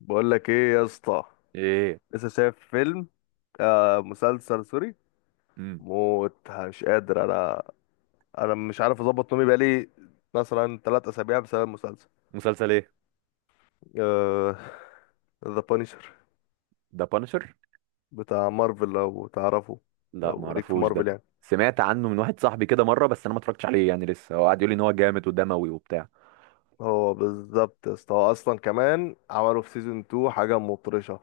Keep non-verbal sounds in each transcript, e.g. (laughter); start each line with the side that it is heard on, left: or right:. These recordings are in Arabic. left: بقول لك ايه يا اسطى.
right: ايه.
left: لسه شايف فيلم؟ آه، مسلسل سوري.
right: امم.
left: موت، مش قادر انا. انا مش عارف اظبط نومي بقالي مثلا 3 اسابيع بسبب المسلسل.
right: مسلسل ايه؟
left: آه. ذا بانشر،
right: ده بانشر.
left: بتاع مارفل لو تعرفه.
right: لا ما
left: لو ليك في
right: اعرفوش ده.
left: مارفل يعني.
right: سمعت عنه من واحد صاحبي كده مره، بس انا ما اتفرجتش عليه يعني، لسه هو قاعد يقول لي ان هو جامد ودموي وبتاع.
left: هو بالظبط يا اسطى، هو اصلا كمان عملوا في سيزون 2 حاجه مطرشه.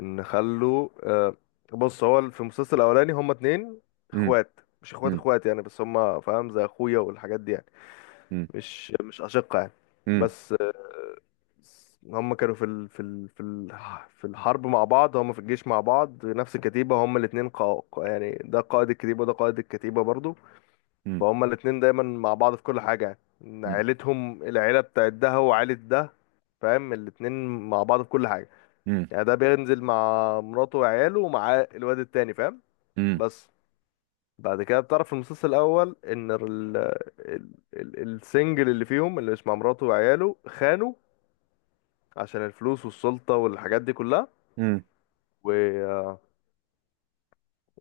left: ان خلوا آه بص، هو في المسلسل الاولاني هما اتنين
right: امم.
left: اخوات، مش اخوات
right: امم.
left: اخوات يعني، بس هما فاهم زي اخويا والحاجات دي يعني.
right: امم.
left: مش أشقة يعني.
right: امم.
left: بس بس هم كانوا في الحرب مع بعض، هم في الجيش مع بعض، نفس الكتيبة. هم الاتنين يعني ده قائد الكتيبة وده قائد الكتيبة برضو.
right: امم.
left: فهم الاتنين دايما مع بعض في كل حاجة، يعني إن عيلتهم، العيلة بتاعت ده وعيلة ده، فاهم، الاتنين مع بعض في كل حاجة.
right: امم.
left: يعني ده بينزل مع مراته وعياله ومع الواد التاني، فاهم.
right: امم.
left: بس بعد كده بتعرف في المسلسل الأول إن السنجل اللي فيهم، اللي مش مع مراته وعياله، خانوا عشان الفلوس والسلطة والحاجات دي كلها.
right: امم.
left: و...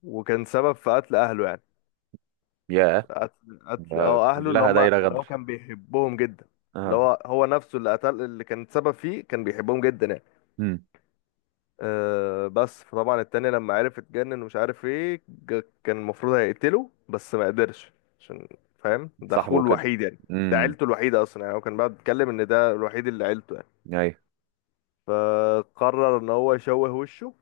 left: وكان سبب في قتل أهله يعني.
right: يا،
left: قتل قتل
right: ده
left: اه أهله، اللي
right: كلها
left: هم
right: دايره
left: اللي هو
right: غدر.
left: كان بيحبهم جدا. اللي
right: اه.
left: هو نفسه اللي قتل، اللي كان سبب فيه كان بيحبهم جدا يعني.
right: امم.
left: بس فطبعا التاني لما عرف اتجنن ومش عارف ايه، كان المفروض هيقتله بس ما قدرش، عشان فاهم ده أخوه
right: صاحبه كده.
left: الوحيد يعني، ده
right: امم.
left: عيلته الوحيدة أصلا. يعني هو كان بقى بيتكلم إن ده الوحيد اللي عيلته يعني.
right: ايوه.
left: فقرر إن هو يشوه وشه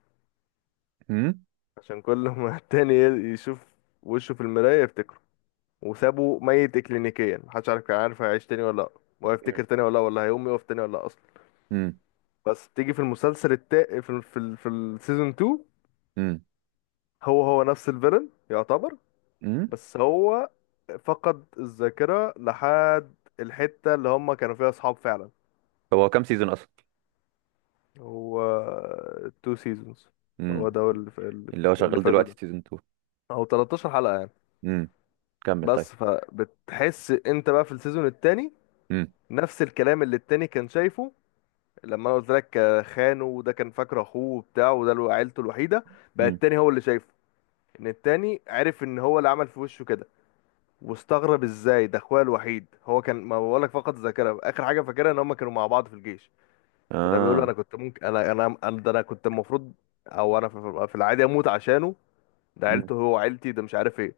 right: امم.
left: عشان كل (laughs) ما التاني يشوف وشه في المراية يفتكره. وسابه ميت اكلينيكيا، محدش عارف، كان عارف هيعيش تاني ولا لا، وهيفتكر تاني ولا لا، ولا هيقوم يقف تاني ولا لا اصلا.
right: امم.
left: بس تيجي في المسلسل في في السيزون 2،
right: امم.
left: هو نفس الفيلن يعتبر،
right: امم.
left: بس هو فقد الذاكرة لحد الحتة اللي هم كانوا فيها اصحاب فعلا.
right: هو كام سيزون اصلا؟
left: هو تو سيزونز. هو
right: امم.
left: ده اللي
right: اللي هو شغال
left: فاتوا
right: دلوقتي
left: ده،
right: سيزون 2.
left: او 13 حلقة يعني.
right: امم. كمل، طيب.
left: بس فبتحس انت بقى في السيزون التاني
right: امم.
left: نفس الكلام اللي التاني كان شايفه. لما انا قلت لك خانه وده كان فاكر اخوه وبتاع، وده عيلته الوحيده، بقى
right: امم.
left: التاني هو اللي شايفه. ان التاني عرف ان هو اللي عمل في وشه كده، واستغرب ازاي ده اخويا الوحيد. هو كان، ما بقولك، فقد الذاكره، اخر حاجه فاكرها ان هم كانوا مع بعض في الجيش. فده بيقول له انا
right: اه.
left: كنت ممكن ده انا كنت المفروض، او انا في العادي اموت عشانه، ده
right: امم.
left: عيلته، هو عيلتي، ده مش عارف ايه.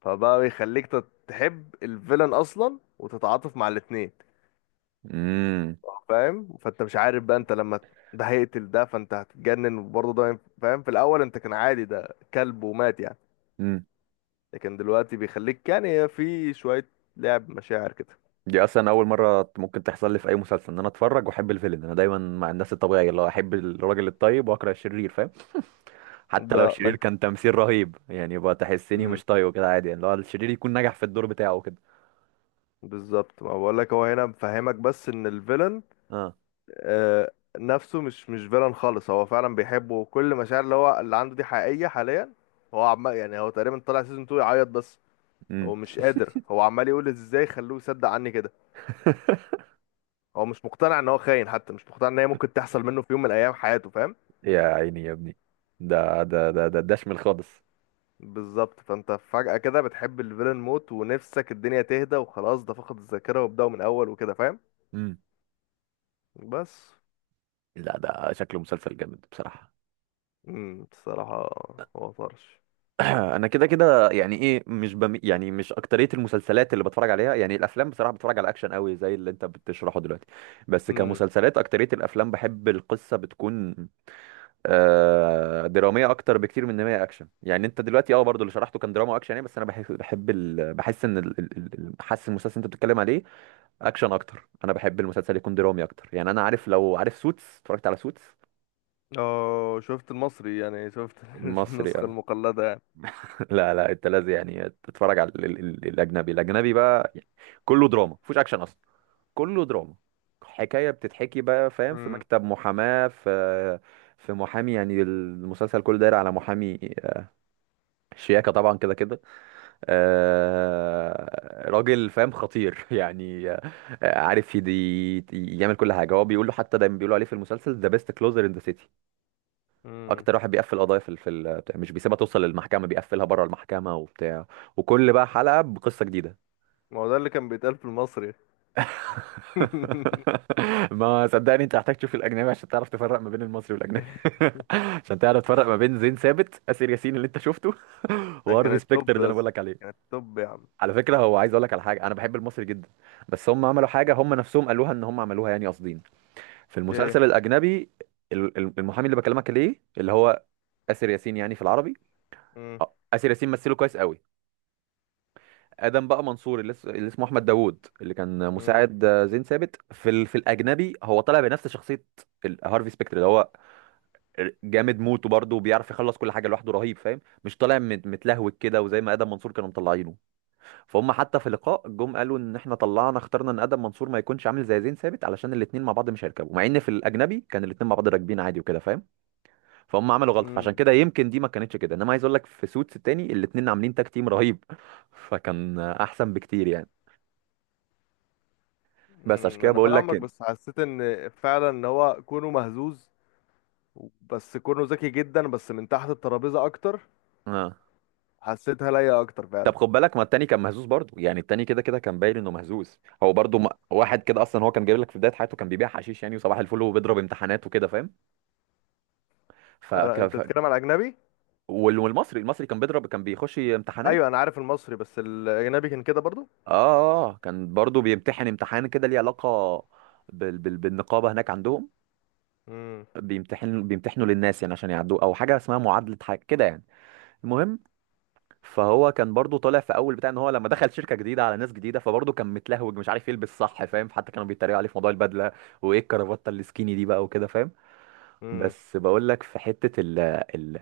left: فبقى يخليك تحب الفيلن اصلا وتتعاطف مع الاتنين،
right: امم.
left: فاهم. فانت مش عارف بقى، انت لما ده هيقتل ده، فانت هتتجنن. وبرضه ده فاهم، في الاول انت كان عادي، ده كلب ومات يعني،
right: امم.
left: لكن دلوقتي بيخليك يعني في شوية لعب مشاعر كده.
right: دي اصلا اول مره ممكن تحصل لي في اي مسلسل ان انا اتفرج واحب الفيلن. انا دايما مع الناس الطبيعيه اللي هو احب الراجل الطيب واكره الشرير، فاهم؟ حتى لو
left: ده ما
right: الشرير
left: انت،
right: كان تمثيل رهيب يعني، يبقى تحسني
left: مم،
right: مش طيب كده عادي، يعني اللي هو الشرير يكون نجح في الدور بتاعه كده.
left: بالظبط، ما بقول لك هو هنا مفهمك بس ان الفيلن
right: اه.
left: آه نفسه مش فيلن خالص، هو فعلا بيحبه، وكل مشاعر اللي هو اللي عنده دي حقيقية حاليا. هو عمال يعني، هو تقريبا طلع سيزون 2 يعيط بس،
right: امم.
left: هو مش قادر، هو عمال يقول ازاي خلوه يصدق عني كده.
right: (laughs)
left: هو مش مقتنع ان هو خاين، حتى مش مقتنع ان هي ممكن تحصل منه في يوم من الايام حياته، فاهم.
right: يا عيني يا ابني، ده شمل خالص.
left: بالظبط، فانت فجأة كده بتحب الفيلن موت، ونفسك الدنيا تهدى وخلاص، ده فقد الذاكرة وابدأوا من اول وكده، فاهم.
right: امم.
left: بس.
right: لا، ده شكله مسلسل جامد بصراحه.
left: بصراحة هو طرش.
right: (clears throat) انا كده كده يعني ايه، مش بم... يعني مش اكتريه المسلسلات اللي بتفرج عليها، يعني الافلام بصراحه، بتفرج على اكشن قوي زي اللي انت بتشرحه دلوقتي. بس
left: امم.
right: كمسلسلات اكتريه الافلام، بحب القصه بتكون دراميه اكتر بكتير من ان هي اكشن. يعني انت دلوقتي برضو اللي شرحته كان دراما اكشن يعني. بس انا بحب بحب ال... بحس ان ال... ال- ال- حاسس المسلسل اللي انت بتتكلم عليه اكشن اكتر. انا بحب المسلسل يكون درامي اكتر يعني. انا عارف، لو عارف سوتس اتفرجت على سوتس
left: اه، شفت المصري يعني، شفت (laughs)
right: المصري
left: النسخة
right: آه.
left: المقلدة يعني.
right: لا لا، انت لازم يعني تتفرج على الاجنبي بقى يعني. كله دراما، مفيش اكشن اصلا. كله دراما، حكايه بتتحكي بقى، فاهم؟ في
left: امم.
right: مكتب محاماه، في محامي. يعني المسلسل كله داير على محامي آه، شياكه طبعا كده كده آه، راجل فاهم خطير (laughs) يعني آه، عارف يدي يعمل كل حاجه هو بيقول له. حتى دايما بيقولوا عليه في المسلسل ذا بيست كلوزر ان ذا سيتي.
left: امم.
right: اكتر واحد بيقفل قضايا مش بيسيبها توصل للمحكمه، بيقفلها بره المحكمه وبتاع. وكل بقى حلقه بقصه جديده.
left: ما هو ده اللي كان بيتقال في المصري. (laughs)
right: (laughs) ما صدقني، انت محتاج تشوف الاجنبي عشان تعرف تفرق ما بين المصري والاجنبي. (laughs) عشان تعرف تفرق ما بين زين ثابت اسر ياسين اللي انت شفته، (laughs)
left: ده كان
right: وهارفي سبيكتر
left: التوب
right: اللي انا بقول
left: بس،
right: لك
left: كان
right: عليه.
left: التوب يا عم.
right: على فكره، هو عايز اقول لك على حاجه، انا بحب المصري جدا. بس هم عملوا حاجه، هم نفسهم قالوها ان هم عملوها يعني قاصدين، في
left: ايه.
right: المسلسل الاجنبي. المحامي اللي بكلمك ليه، اللي هو اسر ياسين يعني في العربي.
left: امم.
right: اه، آسر ياسين مثله كويس قوي. آدم بقى منصور اللي اسمه أحمد داوود، اللي كان مساعد آه، زين ثابت في الأجنبي، هو طالع بنفس شخصية هارفي سبيكتر اللي هو جامد موت، وبرضه بيعرف يخلص كل حاجة لوحده رهيب فاهم. مش طالع متلهوج كده، وزي ما آدم منصور كانوا مطلعينه. فهم حتى في اللقاء جم قالوا إن إحنا طلعنا اخترنا إن آدم منصور ما يكونش عامل زي زين ثابت، علشان الاتنين مع بعض مش هيركبوا، مع إن في الأجنبي كان الاتنين مع بعض راكبين عادي وكده فاهم. فهم عملوا غلطه، فعشان
left: امم.
right: كده يمكن دي ما كانتش كده، انما عايز اقول لك في سوتس التاني الاتنين عاملين تاك تيم رهيب. (laughs) فكان احسن بكتير يعني. بس عشان كده
left: انا
right: بقول لك
left: فاهمك، بس حسيت ان فعلا ان هو كونه مهزوز، بس كونه ذكي جدا بس من تحت الترابيزه اكتر،
right: اه.
left: حسيتها ليا اكتر
right: طب
left: فعلا.
right: خد بالك، ما التاني كان مهزوز برضه يعني، التاني كده كده كان باين انه مهزوز، هو برضه ما... واحد كده اصلا. هو كان جايب لك في بدايه حياته كان بيبيع حشيش يعني، وصباح الفل وبيضرب امتحانات وكده فاهم. ف... ك...
left: انت
right: ف...
left: بتتكلم على اجنبي؟
right: وال- والمصري كان بيضرب، كان بيخش امتحانات.
left: ايوه انا عارف المصري، بس الاجنبي كان كده برضو.
right: اه آه، آه، كان برضه بيمتحن امتحان كده ليه علاقه بالنقابه هناك عندهم.
left: امم.
right: بيمتحنوا للناس يعني عشان يعدوا او حاجه اسمها معادله حاجه كده يعني. المهم، فهو كان برضو طالع في اول بتاع ان هو لما دخل شركه جديده على ناس جديده، فبرضه كان متلهوج مش عارف يلبس صح فاهم، حتى كانوا بيتريقوا عليه في موضوع البدله. وايه الكرافته السكيني دي بقى وكده فاهم.
left: امم.
right: بس بقول لك في حته ال ال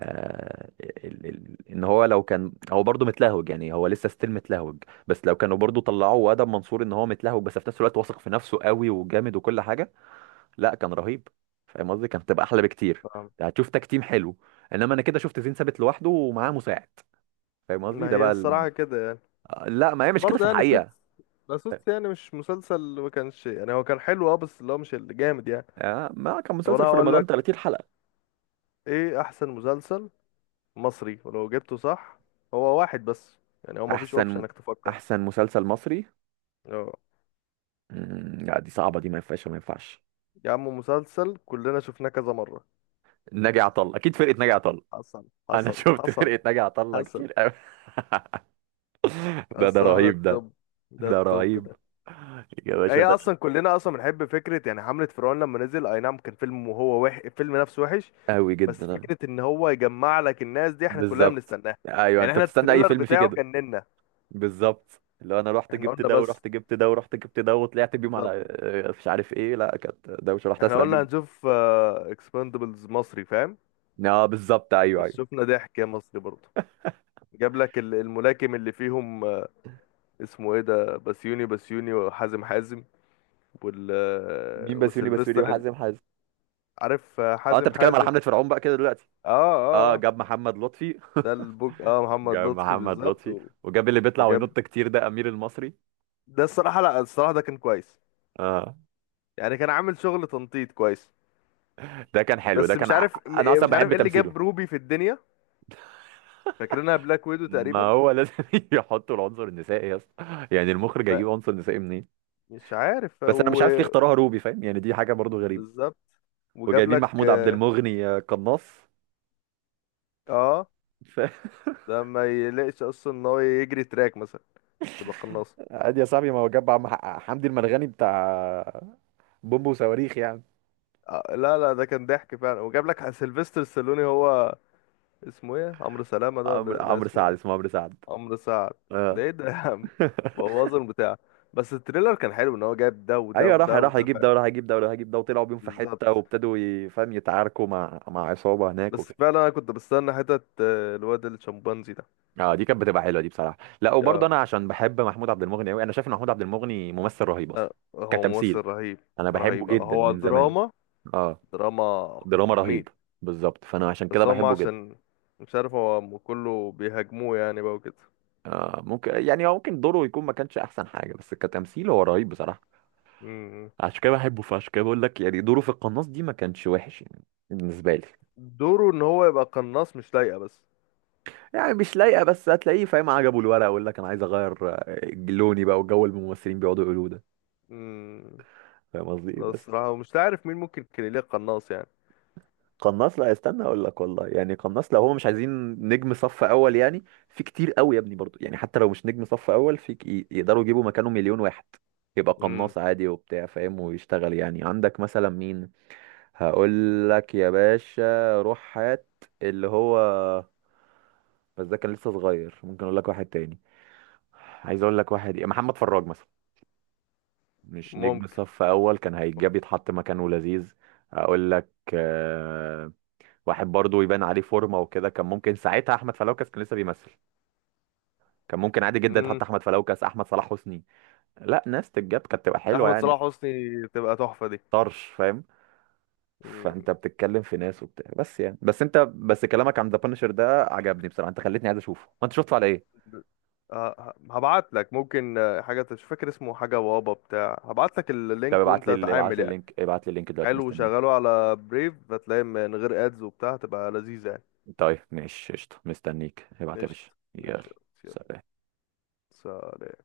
right: ال ال ان هو لو كان هو برضه متلهوج يعني، هو لسه ستيل متلهوج. بس لو كانوا برضه طلعوه وادب منصور ان هو متلهوج بس في نفس الوقت واثق في نفسه قوي وجامد وكل حاجه، لا كان رهيب. فاهم قصدي، كانت هتبقى احلى بكتير.
left: فاهم.
right: يعني هتشوف تكتيم حلو. انما انا كده شفت زين ثابت لوحده ومعاه مساعد. فاهم قصدي،
left: ما
right: ده
left: هي
right: بقى ال...
left: الصراحه كده يعني.
right: لا، ما هي
left: بس
right: مش كده في
left: برضه يعني
right: الحقيقه.
left: سوتس، لا سوتس يعني مش مسلسل ما كانش يعني، هو كان حلو بس اللي هو مش اللي جامد يعني.
right: آه، ما كان
left: طب انا
right: مسلسل في
left: هقول
right: رمضان
left: لك
right: 30 حلقه.
left: ايه احسن مسلسل مصري، ولو جبته صح هو واحد بس، يعني هو مفيش
right: احسن
left: اوبشن انك تفكر.
right: احسن مسلسل مصري؟
left: أه.
right: مم، لا دي صعبه دي، ما ينفعش ما ينفعش.
left: يا عم مسلسل كلنا شفناه كذا مرة.
right: ناجي عطا الله. اكيد فرقه ناجي عطا الله.
left: حصل
right: انا (laughs)
left: حصل
right: شفت
left: حصل.
right: فرقه ناجي عطا الله
left: حصل.
right: كتير قوي. (laughs) ده
left: الصراحة ده
right: رهيب ده.
left: التوب، ده
right: ده
left: التوب
right: رهيب
left: ده.
right: يا باشا
left: هي
right: ده.
left: اصلا كلنا اصلا بنحب فكرة، يعني حملة فرعون لما نزل، اي نعم كان فيلم الفيلم نفسه وحش،
right: قوي
left: بس
right: جدا آه.
left: فكرة ان هو يجمع لك الناس دي احنا كلنا
right: بالظبط.
left: بنستناها.
right: ايوه،
left: يعني
right: انت
left: احنا
right: بتستنى اي
left: التريلر
right: فيلم فيه
left: بتاعه
right: كده.
left: جننا.
right: بالظبط. اللي هو انا رحت
left: احنا
right: جبت
left: قلنا
right: ده
left: بس.
right: ورحت جبت ده ورحت جبت ده وطلعت بيهم على
left: بالظبط.
right: آه، مش عارف ايه. لا، كانت دوشه، رحت
left: احنا
right: اسرع
left: قلنا
right: بيهم.
left: هنشوف اكسباندبلز مصري، فاهم.
right: اه، بالظبط. ايوه،
left: بس
right: ايوه.
left: شفنا ضحك يا مصري برضه، جاب لك الملاكم اللي فيهم، اسمه ايه ده، بسيوني بسيوني وحازم حازم، وال،
right: مين بسيوني بسيوني
left: وسيلفستر
right: وحازم حازم؟
left: عارف
right: اه، انت
left: حازم
right: بتتكلم على
left: حازم.
right: حمله فرعون بقى كده دلوقتي.
left: اه. اه.
right: اه،
left: آه.
right: جاب محمد لطفي.
left: ده البوج، محمد
right: جاب
left: لطفي
right: محمد
left: بالظبط،
right: لطفي، وجاب اللي بيطلع
left: وجاب،
right: وينط كتير ده امير المصري.
left: ده الصراحة، لا الصراحة ده كان كويس،
right: اه،
left: يعني كان عامل شغل تنطيط كويس،
right: ده كان حلو، ده
left: بس
right: كان انا اصلا
left: مش عارف
right: بحب
left: ايه اللي
right: تمثيله.
left: جاب روبي في الدنيا، فاكرينها بلاك ويدو
right: ما
left: تقريبا.
right: هو لازم (laughs) يحطوا العنصر النسائي يا اسطى. يعني المخرج
left: ما
right: هيجيب عنصر نسائي منين؟
left: مش عارف
right: بس انا مش
left: و...
right: عارف ليه اختاروها روبي فاهم، يعني دي حاجه برضو غريبه.
left: بالظبط، وجاب
right: وجايبين
left: لك
right: محمود عبد المغني آه، قناص.
left: آه،
right: ف- (laughs)
left: ده ما يلاقيش اصلا ان هو يجري تراك مثلا تبقى قناص؟
right: عادي يا صاحبي، ما هو جاب حمدي المرغني بتاع بومب وصواريخ يعني.
left: آه لا لا، ده كان ضحك فعلا. وجاب لك سيلفستر ستالوني، هو اسمه ايه، عمرو سلامة ده، ولا لا
right: عمرو
left: اسمه
right: سعد.
left: ايه،
right: اسمه عمرو سعد.
left: عمرو سعد.
right: اه
left: ده ايه ده يا عم،
right: (laughs)
left: بوظ البتاع. بس التريلر كان حلو ان هو جايب ده وده
right: ايوه،
left: وده
right: راح
left: وده
right: يجيب
left: فعلا.
right: ده وراح يجيب ده وراح يجيب ده، وطلعوا بيهم في
left: بالظبط.
right: حته وابتدوا فاهم يتعاركوا مع عصابه هناك
left: بس
right: وكده.
left: فعلا انا كنت بستنى حتة الواد الشمبانزي ده.
right: اه، دي كانت بتبقى حلوه دي بصراحه. لا وبرضه،
left: يا
right: انا عشان بحب محمود عبد المغني قوي. انا شايف ان محمود عبد المغني ممثل رهيب اصلا
left: آه، هو ممثل
right: كتمثيل.
left: رهيب.
right: انا بحبه
left: رهيب.
right: جدا
left: هو
right: من زمان.
left: دراما،
right: اه،
left: دراما
right: دراما رهيب.
left: مميت.
right: بالظبط، فانا عشان كده
left: بس هم
right: بحبه جدا.
left: عشان مش عارف هو كله بيهاجموه يعني بقى وكده.
right: آه ممكن، يعني هو ممكن دوره يكون ما كانش احسن حاجه، بس كتمثيل هو رهيب بصراحه.
left: مم.
right: عشان كده بحبه، فعشان كده بقول لك يعني دوره في القناص دي ما كانش وحش يعني بالنسبه لي.
left: دوره ان هو يبقى قناص مش لايقة بس.
right: يعني مش لايقه بس، هتلاقيه فاهم عجبه الورق، ويقول لك انا عايز اغير آه، لوني بقى، والجو اللي الممثلين بيقعدوا يقولوه ده.
left: مم.
right: فاهم قصدي إيه؟ بس.
left: الصراحة مش عارف مين ممكن كان ليه قناص يعني.
right: قناص، لا استنى اقول لك والله. يعني قناص، لو هو مش عايزين نجم صف اول، يعني في كتير قوي يا ابني برضو. يعني حتى لو مش نجم صف اول يقدروا يجيبوا مكانه مليون واحد، يبقى
left: امم،
right: قناص عادي وبتاع فاهم ويشتغل. يعني عندك مثلا مين؟ هقول لك يا باشا، روح هات اللي هو، بس ده كان لسه صغير. ممكن اقول لك واحد تاني. عايز اقول لك واحد إيه، محمد فراج مثلا. مش نجم
left: ممكن.
right: صف اول، كان هيتجاب يتحط مكانه لذيذ. اقول لك آه، واحد برضو يبان عليه فورمه وكده. كان ممكن ساعتها احمد فلوكس كان لسه بيمثل. كان ممكن عادي جدا
left: امم.
right: يتحط احمد فلوكس، احمد صلاح حسني. لا، ناس تتجاب كانت تبقى حلوه
left: احمد
right: يعني
left: صلاح حسني تبقى تحفه دي.
right: طرش فاهم.
left: مم.
right: فانت بتتكلم في ناس وبتاع بس يعني، بس كلامك عن ذا بانشر ده عجبني بصراحه، انت خلتني عايز اشوفه. وانت شفته على ايه؟
left: هبعت لك ممكن حاجه مش فاكر اسمه، حاجه بابا بتاع، هبعت لك
right: طب
left: اللينك
right: ابعت
left: وانت
right: لي، ابعت
left: تعامل
right: لي
left: يعني.
right: اللينك، ابعت لي اللينك دلوقتي،
left: حلو،
right: مستنيه.
left: وشغله على بريف هتلاقي من غير ادز وبتاع، هتبقى لذيذه يعني.
right: طيب ماشي قشطه، مستنيك ابعت يا
left: قشطه.
right: باشا، يلا.
left: ماشي. يلا.
right: سلام.
left: سلام.